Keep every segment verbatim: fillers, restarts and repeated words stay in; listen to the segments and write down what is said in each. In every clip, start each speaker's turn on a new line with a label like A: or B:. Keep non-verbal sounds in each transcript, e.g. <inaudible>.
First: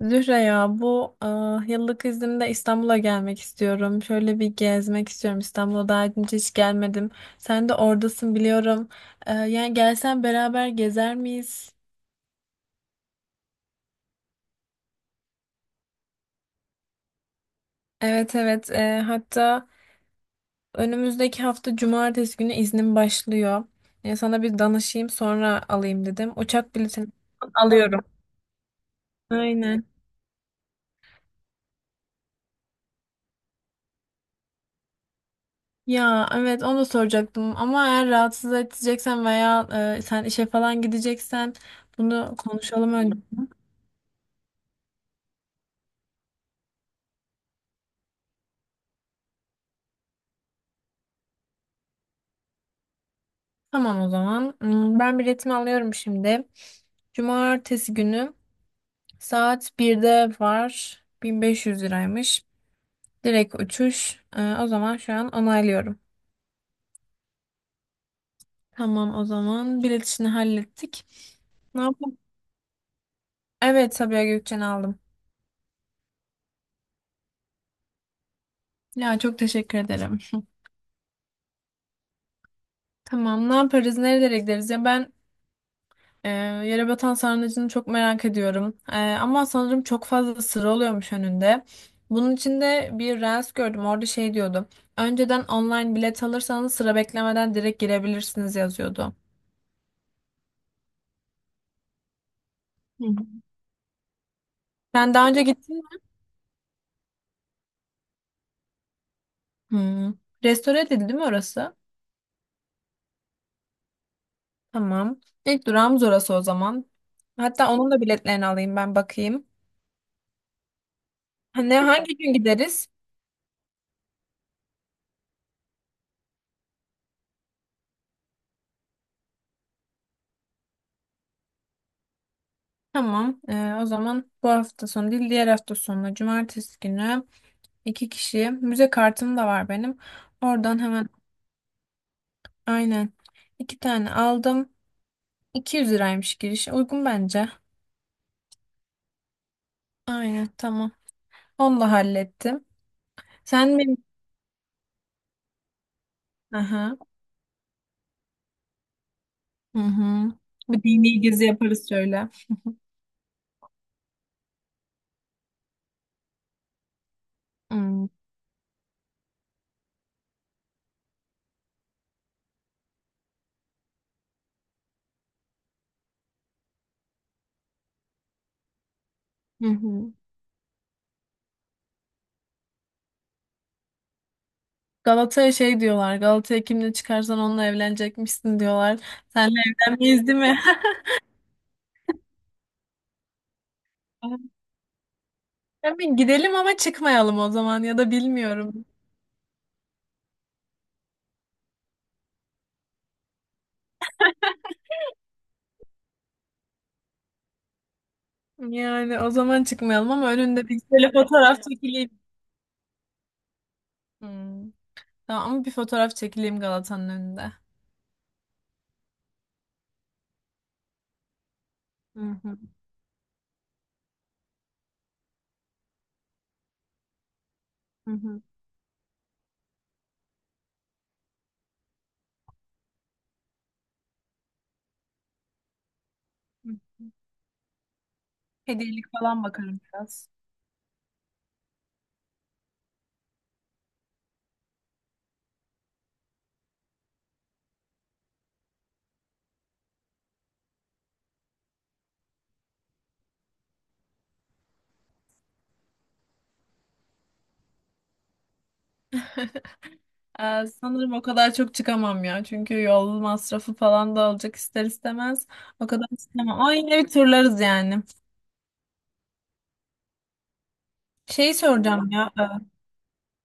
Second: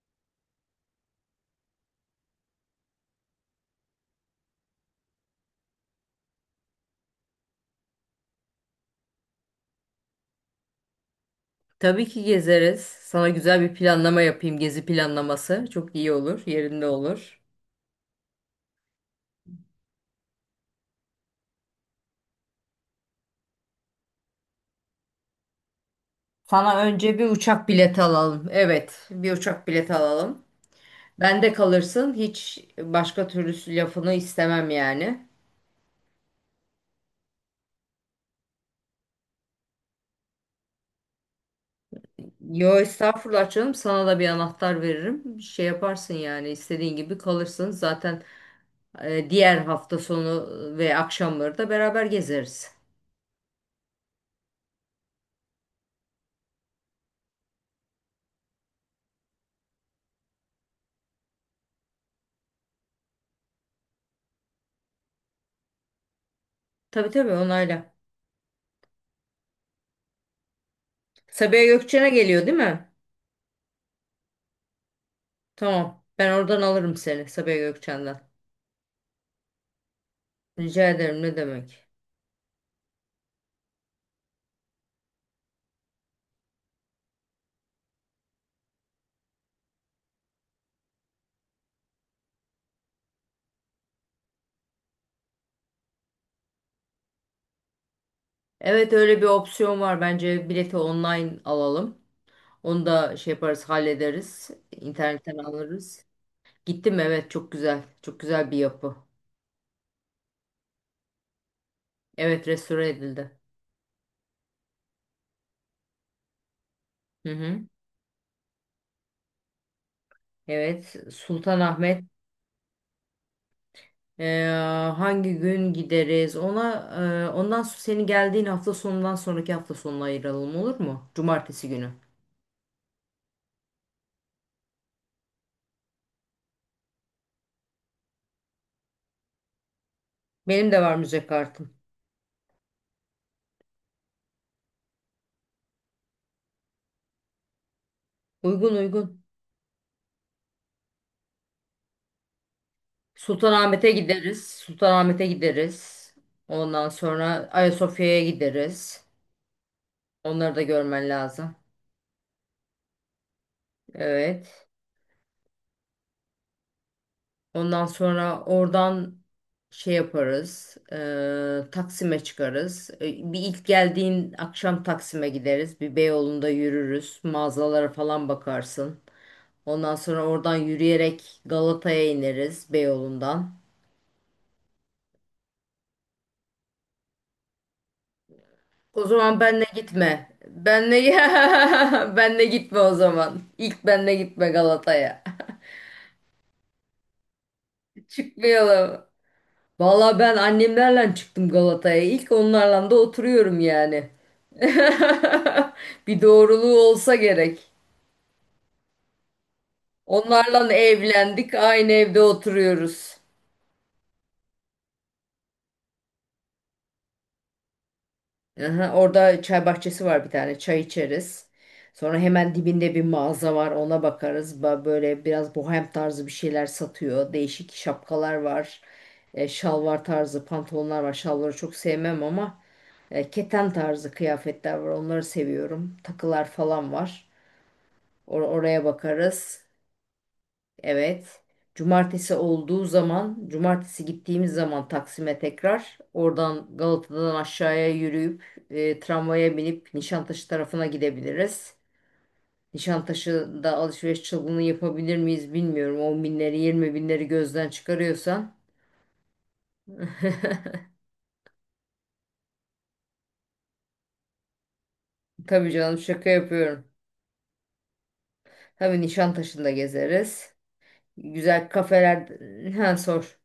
A: Zühre ya bu ah, yıllık iznimde İstanbul'a gelmek istiyorum. Şöyle bir gezmek istiyorum. İstanbul'a daha önce hiç gelmedim. Sen de oradasın biliyorum. Eee, yani gelsen beraber gezer miyiz?
B: Tabii ki gezeriz. Sana güzel bir planlama yapayım. Gezi planlaması. Çok iyi olur. Yerinde olur.
A: Evet, evet, Eee, hatta önümüzdeki hafta cumartesi günü iznim başlıyor. Ya sana bir danışayım sonra alayım dedim. Uçak
B: Sana
A: biletini
B: önce bir uçak
A: alıyorum.
B: bileti alalım. Evet, bir uçak
A: Aynen.
B: bileti alalım. Bende kalırsın. Hiç başka türlü lafını istemem yani.
A: Ya evet, onu da soracaktım ama eğer rahatsız edeceksen veya eee, sen işe falan gideceksen bunu
B: Yo
A: konuşalım önce.
B: estağfurullah canım. Sana da bir anahtar veririm. Şey yaparsın yani istediğin gibi kalırsın. Zaten e, diğer hafta sonu ve akşamları da beraber gezeriz.
A: Tamam o zaman. Hmm, Ben biletimi alıyorum şimdi. Cumartesi günü saat birde var. bin beş yüz liraymış. Direkt uçuş. Ee, o zaman şu an onaylıyorum.
B: Tabii tabii onayla.
A: Tamam o zaman bilet işini hallettik.
B: Sabiha
A: Ne
B: Gökçen'e
A: yapalım?
B: geliyor değil mi?
A: Evet, Sabiha Gökçen'i aldım.
B: Tamam. Ben oradan alırım seni Sabiha Gökçen'den.
A: Ya çok teşekkür ederim. <laughs>
B: Rica ederim ne demek.
A: Tamam, ne yaparız, nerelere gideriz ya, ben Ee, yere batan sarnıcını çok merak ediyorum. Ee, ama sanırım çok fazla sıra oluyormuş önünde. Bunun için de bir reels gördüm. Orada şey diyordu. Önceden online bilet alırsanız sıra beklemeden direkt girebilirsiniz
B: Evet
A: yazıyordu.
B: öyle bir opsiyon var. Bence bileti online alalım. Onu
A: Hı
B: da
A: hı.
B: şey yaparız hallederiz.
A: Sen daha
B: İnternetten
A: önce gittin mi?
B: alırız. Gittim evet çok güzel. Çok güzel bir yapı.
A: Hmm. Restore edildi değil mi orası?
B: Evet restore edildi.
A: Tamam. İlk durağımız orası o zaman.
B: Hı hı.
A: Hatta onun da biletlerini alayım, ben bakayım.
B: Evet
A: Ha, Ne
B: Sultanahmet.
A: hangi gün gideriz?
B: Ee, Hangi gün gideriz? Ona e, ondan sonra senin geldiğin hafta sonundan sonraki hafta sonuna ayıralım olur mu? Cumartesi günü.
A: Tamam. Ee, o zaman bu hafta sonu değil, diğer hafta sonu cumartesi günü. İki kişiye. Müze kartım da var benim.
B: Benim
A: Oradan
B: de var
A: hemen,
B: müze kartım.
A: aynen. İki tane aldım. iki yüz liraymış giriş. Uygun bence.
B: Uygun uygun.
A: Aynen, tamam. Onu da hallettim. Sen
B: Sultanahmet'e
A: benim...
B: gideriz. Sultanahmet'e gideriz. Ondan
A: Aha.
B: sonra Ayasofya'ya gideriz.
A: Hı hı.
B: Onları da
A: Bir
B: görmen
A: dini gezi
B: lazım.
A: yaparız şöyle.
B: Evet. Ondan
A: Hmm,
B: sonra oradan şey yaparız. e, Taksim'e çıkarız. E, bir ilk geldiğin akşam Taksim'e gideriz. Bir Beyoğlu'nda yürürüz. Mağazalara falan bakarsın.
A: hı
B: Ondan
A: hı.
B: sonra oradan yürüyerek Galata'ya ineriz Beyoğlu'ndan.
A: Galata'ya şey diyorlar. Galata'ya kimle çıkarsan onunla evlenecekmişsin diyorlar.
B: O zaman
A: Senle
B: benle
A: evlenmeyiz
B: gitme.
A: değil mi?
B: Benle <laughs> benle gitme o zaman. İlk benle gitme
A: <laughs>
B: Galata'ya.
A: Tabii gidelim ama çıkmayalım o zaman ya
B: <laughs>
A: da bilmiyorum.
B: Çıkmayalım. Valla ben annemlerle çıktım Galata'ya. İlk onlarla da oturuyorum yani. <laughs> Bir doğruluğu olsa gerek.
A: Yani o zaman çıkmayalım ama önünde
B: Onlarla
A: bir şöyle
B: evlendik,
A: fotoğraf
B: aynı
A: çekileyim.
B: evde oturuyoruz.
A: Hmm. Tamam ama bir fotoğraf çekileyim Galata'nın önünde.
B: Aha, orada çay bahçesi var bir tane. Çay içeriz. Sonra
A: Hı
B: hemen
A: hı,
B: dibinde bir mağaza var. Ona bakarız. Ba- Böyle biraz bohem tarzı bir şeyler satıyor. Değişik
A: hı
B: şapkalar
A: hı,
B: var. E, şalvar tarzı pantolonlar var. Şalvarı çok sevmem ama e, keten tarzı kıyafetler var. Onları seviyorum. Takılar
A: hı
B: falan
A: hı.
B: var. Or- oraya
A: Hediyelik falan
B: bakarız.
A: bakarım biraz.
B: Evet. Cumartesi olduğu zaman, cumartesi gittiğimiz zaman Taksim'e tekrar oradan Galata'dan aşağıya yürüyüp e, tramvaya binip Nişantaşı tarafına gidebiliriz. Nişantaşı'nda alışveriş çılgınlığı yapabilir miyiz bilmiyorum. on binleri yirmi binleri gözden çıkarıyorsan.
A: Ee,
B: <laughs>
A: sanırım o kadar çok çıkamam ya. Çünkü yol masrafı falan da olacak ister istemez.
B: Tabii
A: O
B: canım
A: kadar
B: şaka
A: istemem. Ama
B: yapıyorum.
A: yine bir turlarız yani.
B: Tabii Nişantaşı'nda gezeriz.
A: Şeyi
B: Güzel
A: soracağım
B: kafeler...
A: ya. e,
B: Ha sor.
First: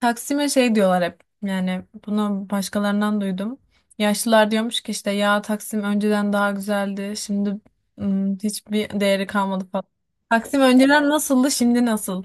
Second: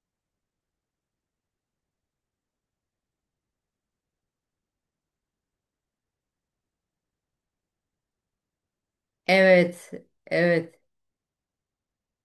A: Taksim'e şey diyorlar hep. Yani bunu başkalarından duydum. Yaşlılar diyormuş ki işte ya, Taksim önceden daha güzeldi. Şimdi hmm, hiçbir değeri kalmadı falan.
B: Evet.
A: Taksim
B: Evet.
A: önceden nasıldı, şimdi nasıl?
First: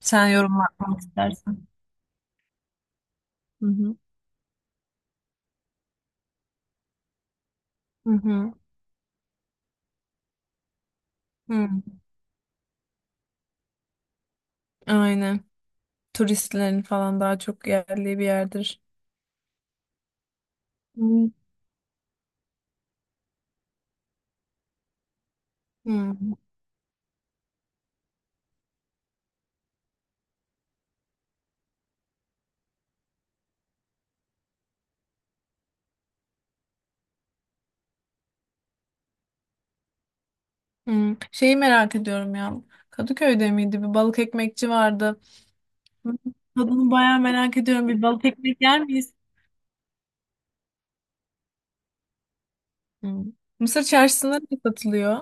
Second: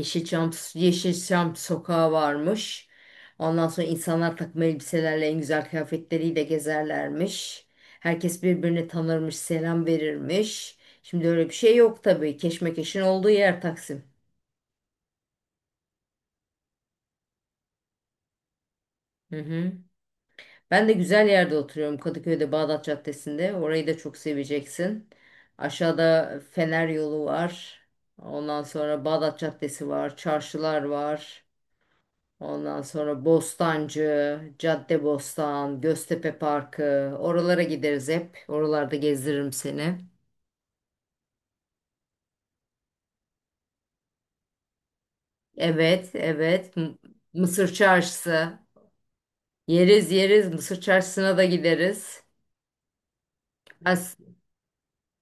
A: Sen yorum yapmak
B: Yeşilçam
A: istersen.
B: sokağı varmış.
A: Hı
B: Ondan sonra
A: hı.
B: insanlar takım elbiselerle en güzel kıyafetleriyle gezerlermiş.
A: Hı
B: Herkes
A: hı.
B: birbirini tanırmış, selam verirmiş. Şimdi öyle bir
A: Hı.
B: şey yok tabii. Keşmekeşin olduğu yer Taksim.
A: Aynen. Turistlerin falan daha çok yerli bir yerdir.
B: Hı hı. Ben de güzel
A: Hı.
B: yerde oturuyorum Kadıköy'de Bağdat Caddesi'nde. Orayı da çok seveceksin.
A: Hı.
B: Aşağıda Fener yolu var. Ondan sonra Bağdat Caddesi var, çarşılar var. Ondan sonra Bostancı, Caddebostan, Göztepe Parkı. Oralara gideriz hep. Oralarda gezdiririm seni.
A: Hı. Şeyi merak ediyorum ya. Kadıköy'de miydi? Bir balık ekmekçi vardı.
B: Evet,
A: Hı.
B: evet.
A: Tadını
B: M-
A: bayağı merak
B: Mısır
A: ediyorum. Bir balık
B: Çarşısı.
A: ekmek yer miyiz?
B: Yeriz yeriz. Mısır Çarşısı'na da gideriz.
A: Hı. Mısır
B: Ben s-
A: çarşısında ne satılıyor?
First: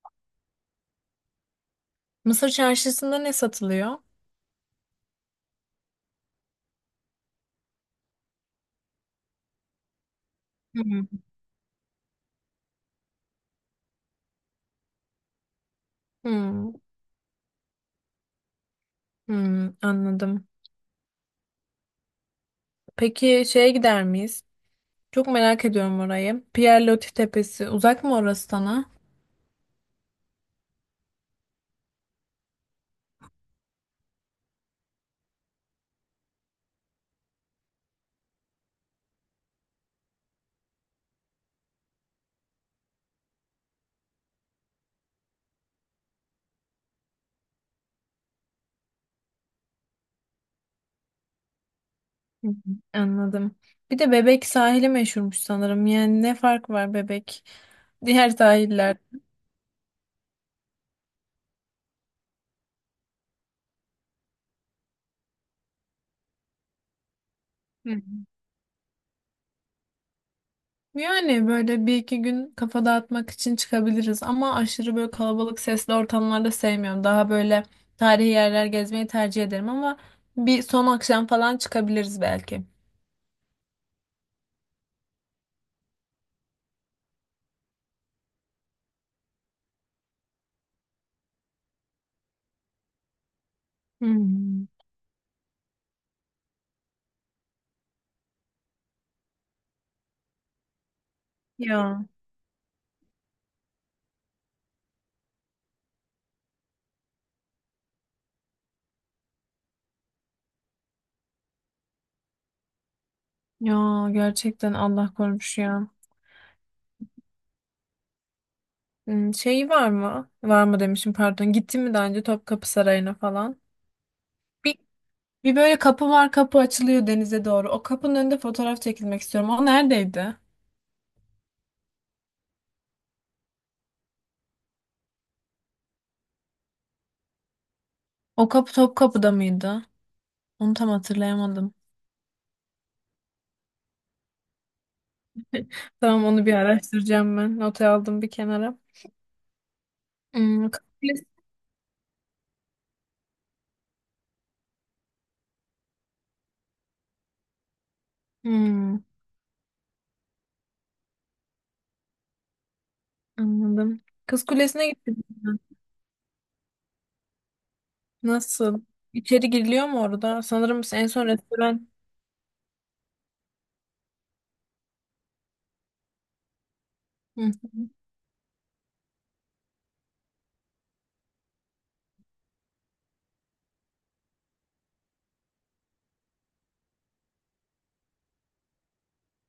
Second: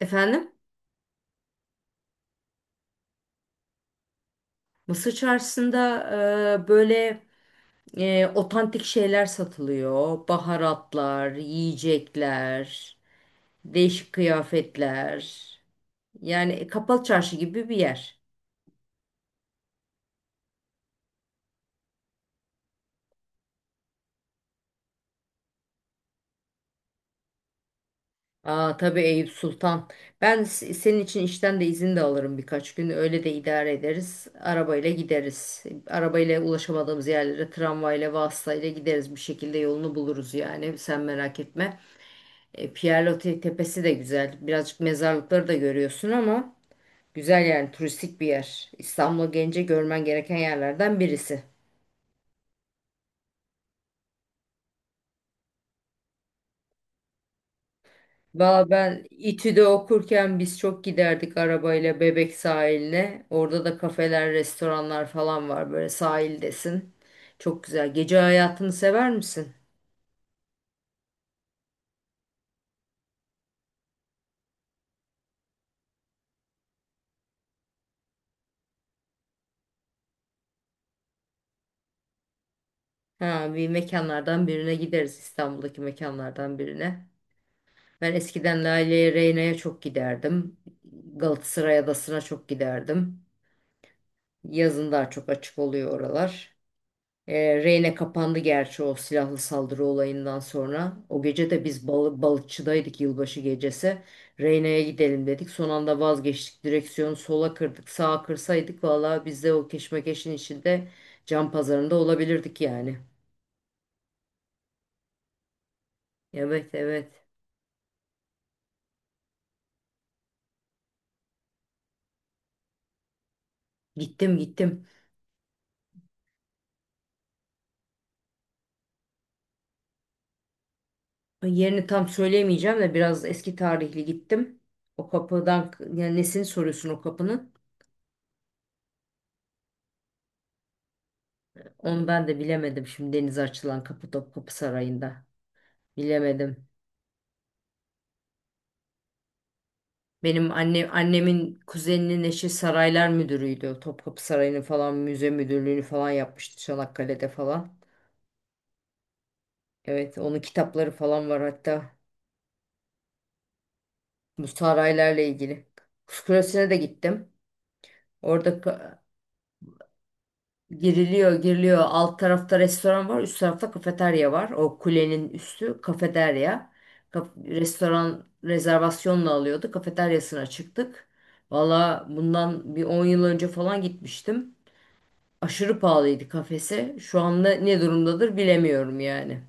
B: Efendim?
A: Mısır çarşısında ne satılıyor?
B: Mısır Çarşısı'nda e, böyle e, otantik şeyler satılıyor.
A: Hı.
B: Baharatlar, yiyecekler, değişik kıyafetler. Yani
A: Hı.
B: kapalı çarşı gibi bir yer.
A: Hı. Anladım. Peki şeye gider miyiz? Çok merak ediyorum orayı. Pierre Loti Tepesi uzak mı orası
B: Aa
A: sana?
B: tabii Eyüp Sultan. Ben s- senin için işten de izin de alırım birkaç gün. Öyle de idare ederiz. Arabayla gideriz. Arabayla ulaşamadığımız yerlere tramvayla, vasıtayla gideriz. Bir şekilde yolunu buluruz yani. Sen merak etme. E, Pierre Tepesi de güzel. Birazcık mezarlıkları da görüyorsun ama güzel yani turistik bir yer. İstanbul'a gelince görmen gereken yerlerden birisi.
A: Hı hı, anladım. Bir de Bebek sahili meşhurmuş sanırım. Yani ne fark var Bebek diğer
B: Valla
A: sahiller?
B: ben İTÜ'de okurken biz çok giderdik arabayla Bebek sahiline. Orada da kafeler, restoranlar falan var böyle sahildesin. Çok güzel.
A: Hı.
B: Gece hayatını sever misin?
A: Yani böyle bir iki gün kafa dağıtmak için çıkabiliriz ama aşırı böyle kalabalık sesli ortamlarda sevmiyorum. Daha böyle tarihi yerler gezmeyi tercih ederim ama bir son akşam falan çıkabiliriz belki.
B: Ha, bir mekanlardan birine gideriz. İstanbul'daki mekanlardan birine. Ben eskiden Lale'ye, Reyna'ya çok giderdim. Galatasaray Adası'na çok giderdim.
A: Hmm.
B: Yazın daha çok açık oluyor oralar. E, Reyne kapandı gerçi o silahlı saldırı olayından sonra. O gece de biz
A: Ya.
B: balı, balıkçıdaydık yılbaşı gecesi. Reyne'ye gidelim dedik. Son anda vazgeçtik. Direksiyonu sola kırdık. Sağa kırsaydık valla biz de o keşmekeşin içinde can pazarında olabilirdik yani.
A: Ya gerçekten Allah korumuş ya.
B: Evet evet.
A: Hmm, Şey var mı? Var mı demişim, pardon. Gittin mi daha önce Topkapı Sarayı'na falan?
B: Gittim gittim.
A: Bir böyle kapı var, kapı açılıyor denize doğru. O kapının önünde fotoğraf çekilmek istiyorum. O neredeydi?
B: Yerini tam söyleyemeyeceğim de biraz eski tarihli gittim. O kapıdan yani nesini soruyorsun o kapının?
A: O kapı Topkapı'da mıydı? Onu tam hatırlayamadım.
B: Onu ben de bilemedim şimdi denize açılan kapı Topkapı Sarayı'nda.
A: Tamam, onu bir
B: Bilemedim.
A: araştıracağım ben. Notu aldım bir kenara.
B: Benim
A: Hmm, Kız
B: anne,
A: Kulesi.
B: annemin kuzeninin eşi saraylar müdürüydü. Topkapı Sarayı'nı falan müze müdürlüğünü falan yapmıştı Çanakkale'de falan.
A: Hmm,
B: Evet onun kitapları falan var hatta
A: anladım. Kız
B: bu
A: Kulesi'ne gittim
B: saraylarla
A: ben.
B: ilgili. Kuşkulesi'ne de gittim. Orada
A: Nasıl?
B: ka-
A: İçeri giriliyor mu orada? Sanırım en son
B: giriliyor giriliyor
A: restoran...
B: alt tarafta restoran var üst tarafta kafeterya var. O kulenin üstü kafeterya. Kaf-
A: Hı hı.
B: restoran rezervasyonla alıyordu kafeteryasına çıktık. Valla bundan bir on yıl önce falan gitmiştim. Aşırı pahalıydı kafesi. Şu anda ne durumdadır bilemiyorum yani.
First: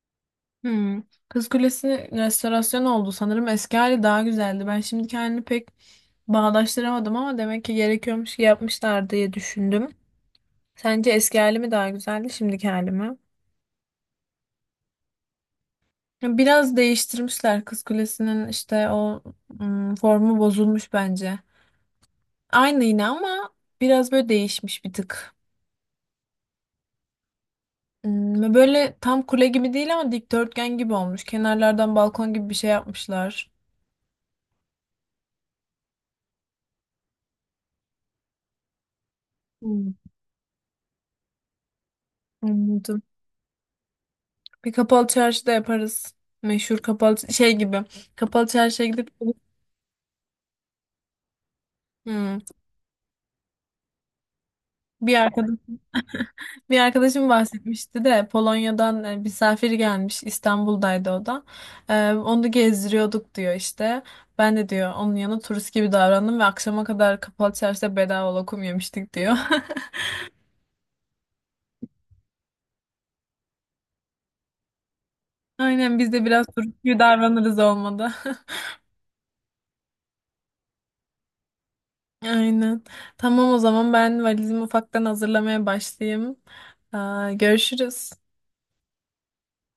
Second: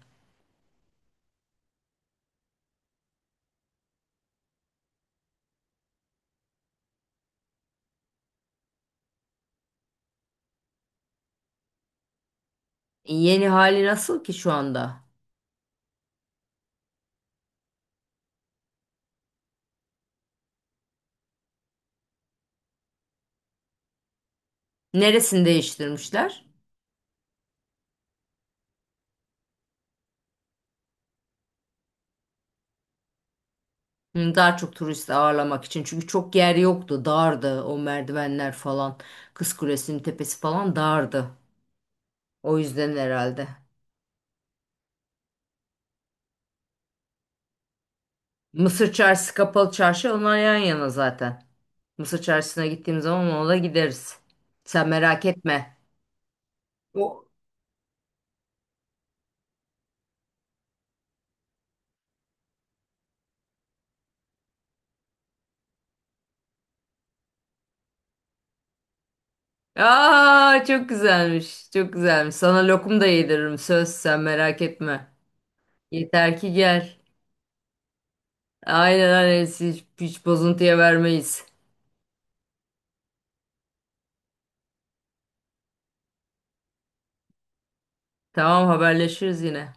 A: Hmm. Kız Kulesi'nin restorasyonu oldu. Sanırım eski hali daha güzeldi. Ben şimdi kendimi pek bağdaştıramadım ama demek ki gerekiyormuş ki yapmışlar diye düşündüm. Sence eski hali mi daha güzeldi, şimdiki hali
B: E,
A: mi?
B: Yeni hali nasıl ki şu anda?
A: Ya biraz değiştirmişler Kız Kulesi'nin, işte o mm, formu bozulmuş bence. Aynı yine ama biraz böyle değişmiş bir tık.
B: Neresini değiştirmişler?
A: Mm, Böyle tam kule gibi değil ama dikdörtgen gibi olmuş. Kenarlardan balkon gibi bir şey yapmışlar.
B: Hı, daha çok turist ağırlamak için. Çünkü çok yer yoktu. Dardı o merdivenler falan. Kız
A: Hmm,
B: Kulesi'nin tepesi falan dardı. O yüzden
A: anladım.
B: herhalde.
A: Bir kapalı çarşı da yaparız. Meşhur kapalı şey gibi. Kapalı çarşıya
B: Mısır
A: gidip...
B: Çarşısı kapalı çarşı onlar yan yana zaten. Mısır
A: Hmm.
B: Çarşısı'na gittiğim zaman ona da gideriz. Sen
A: bir
B: merak
A: arkadaş
B: etme.
A: Bir
B: O
A: arkadaşım bahsetmişti de, Polonya'dan e, misafir gelmiş, İstanbul'daydı o da. E, onu gezdiriyorduk diyor işte. Ben de diyor onun yanı turist gibi davrandım ve akşama kadar kapalı çarşıda bedava lokum yemiştik diyor. <laughs>
B: aa çok güzelmiş. Çok güzelmiş. Sana lokum da yediririm. Söz sen merak etme.
A: Aynen, biz de
B: Yeter
A: biraz
B: ki
A: turist
B: gel.
A: gibi davranırız olmadı.
B: Aynen aynen hiç, hiç bozuntuya vermeyiz.
A: <laughs> Aynen. Tamam o zaman ben valizimi ufaktan hazırlamaya başlayayım. Aa, görüşürüz.
B: Tamam haberleşiriz yine.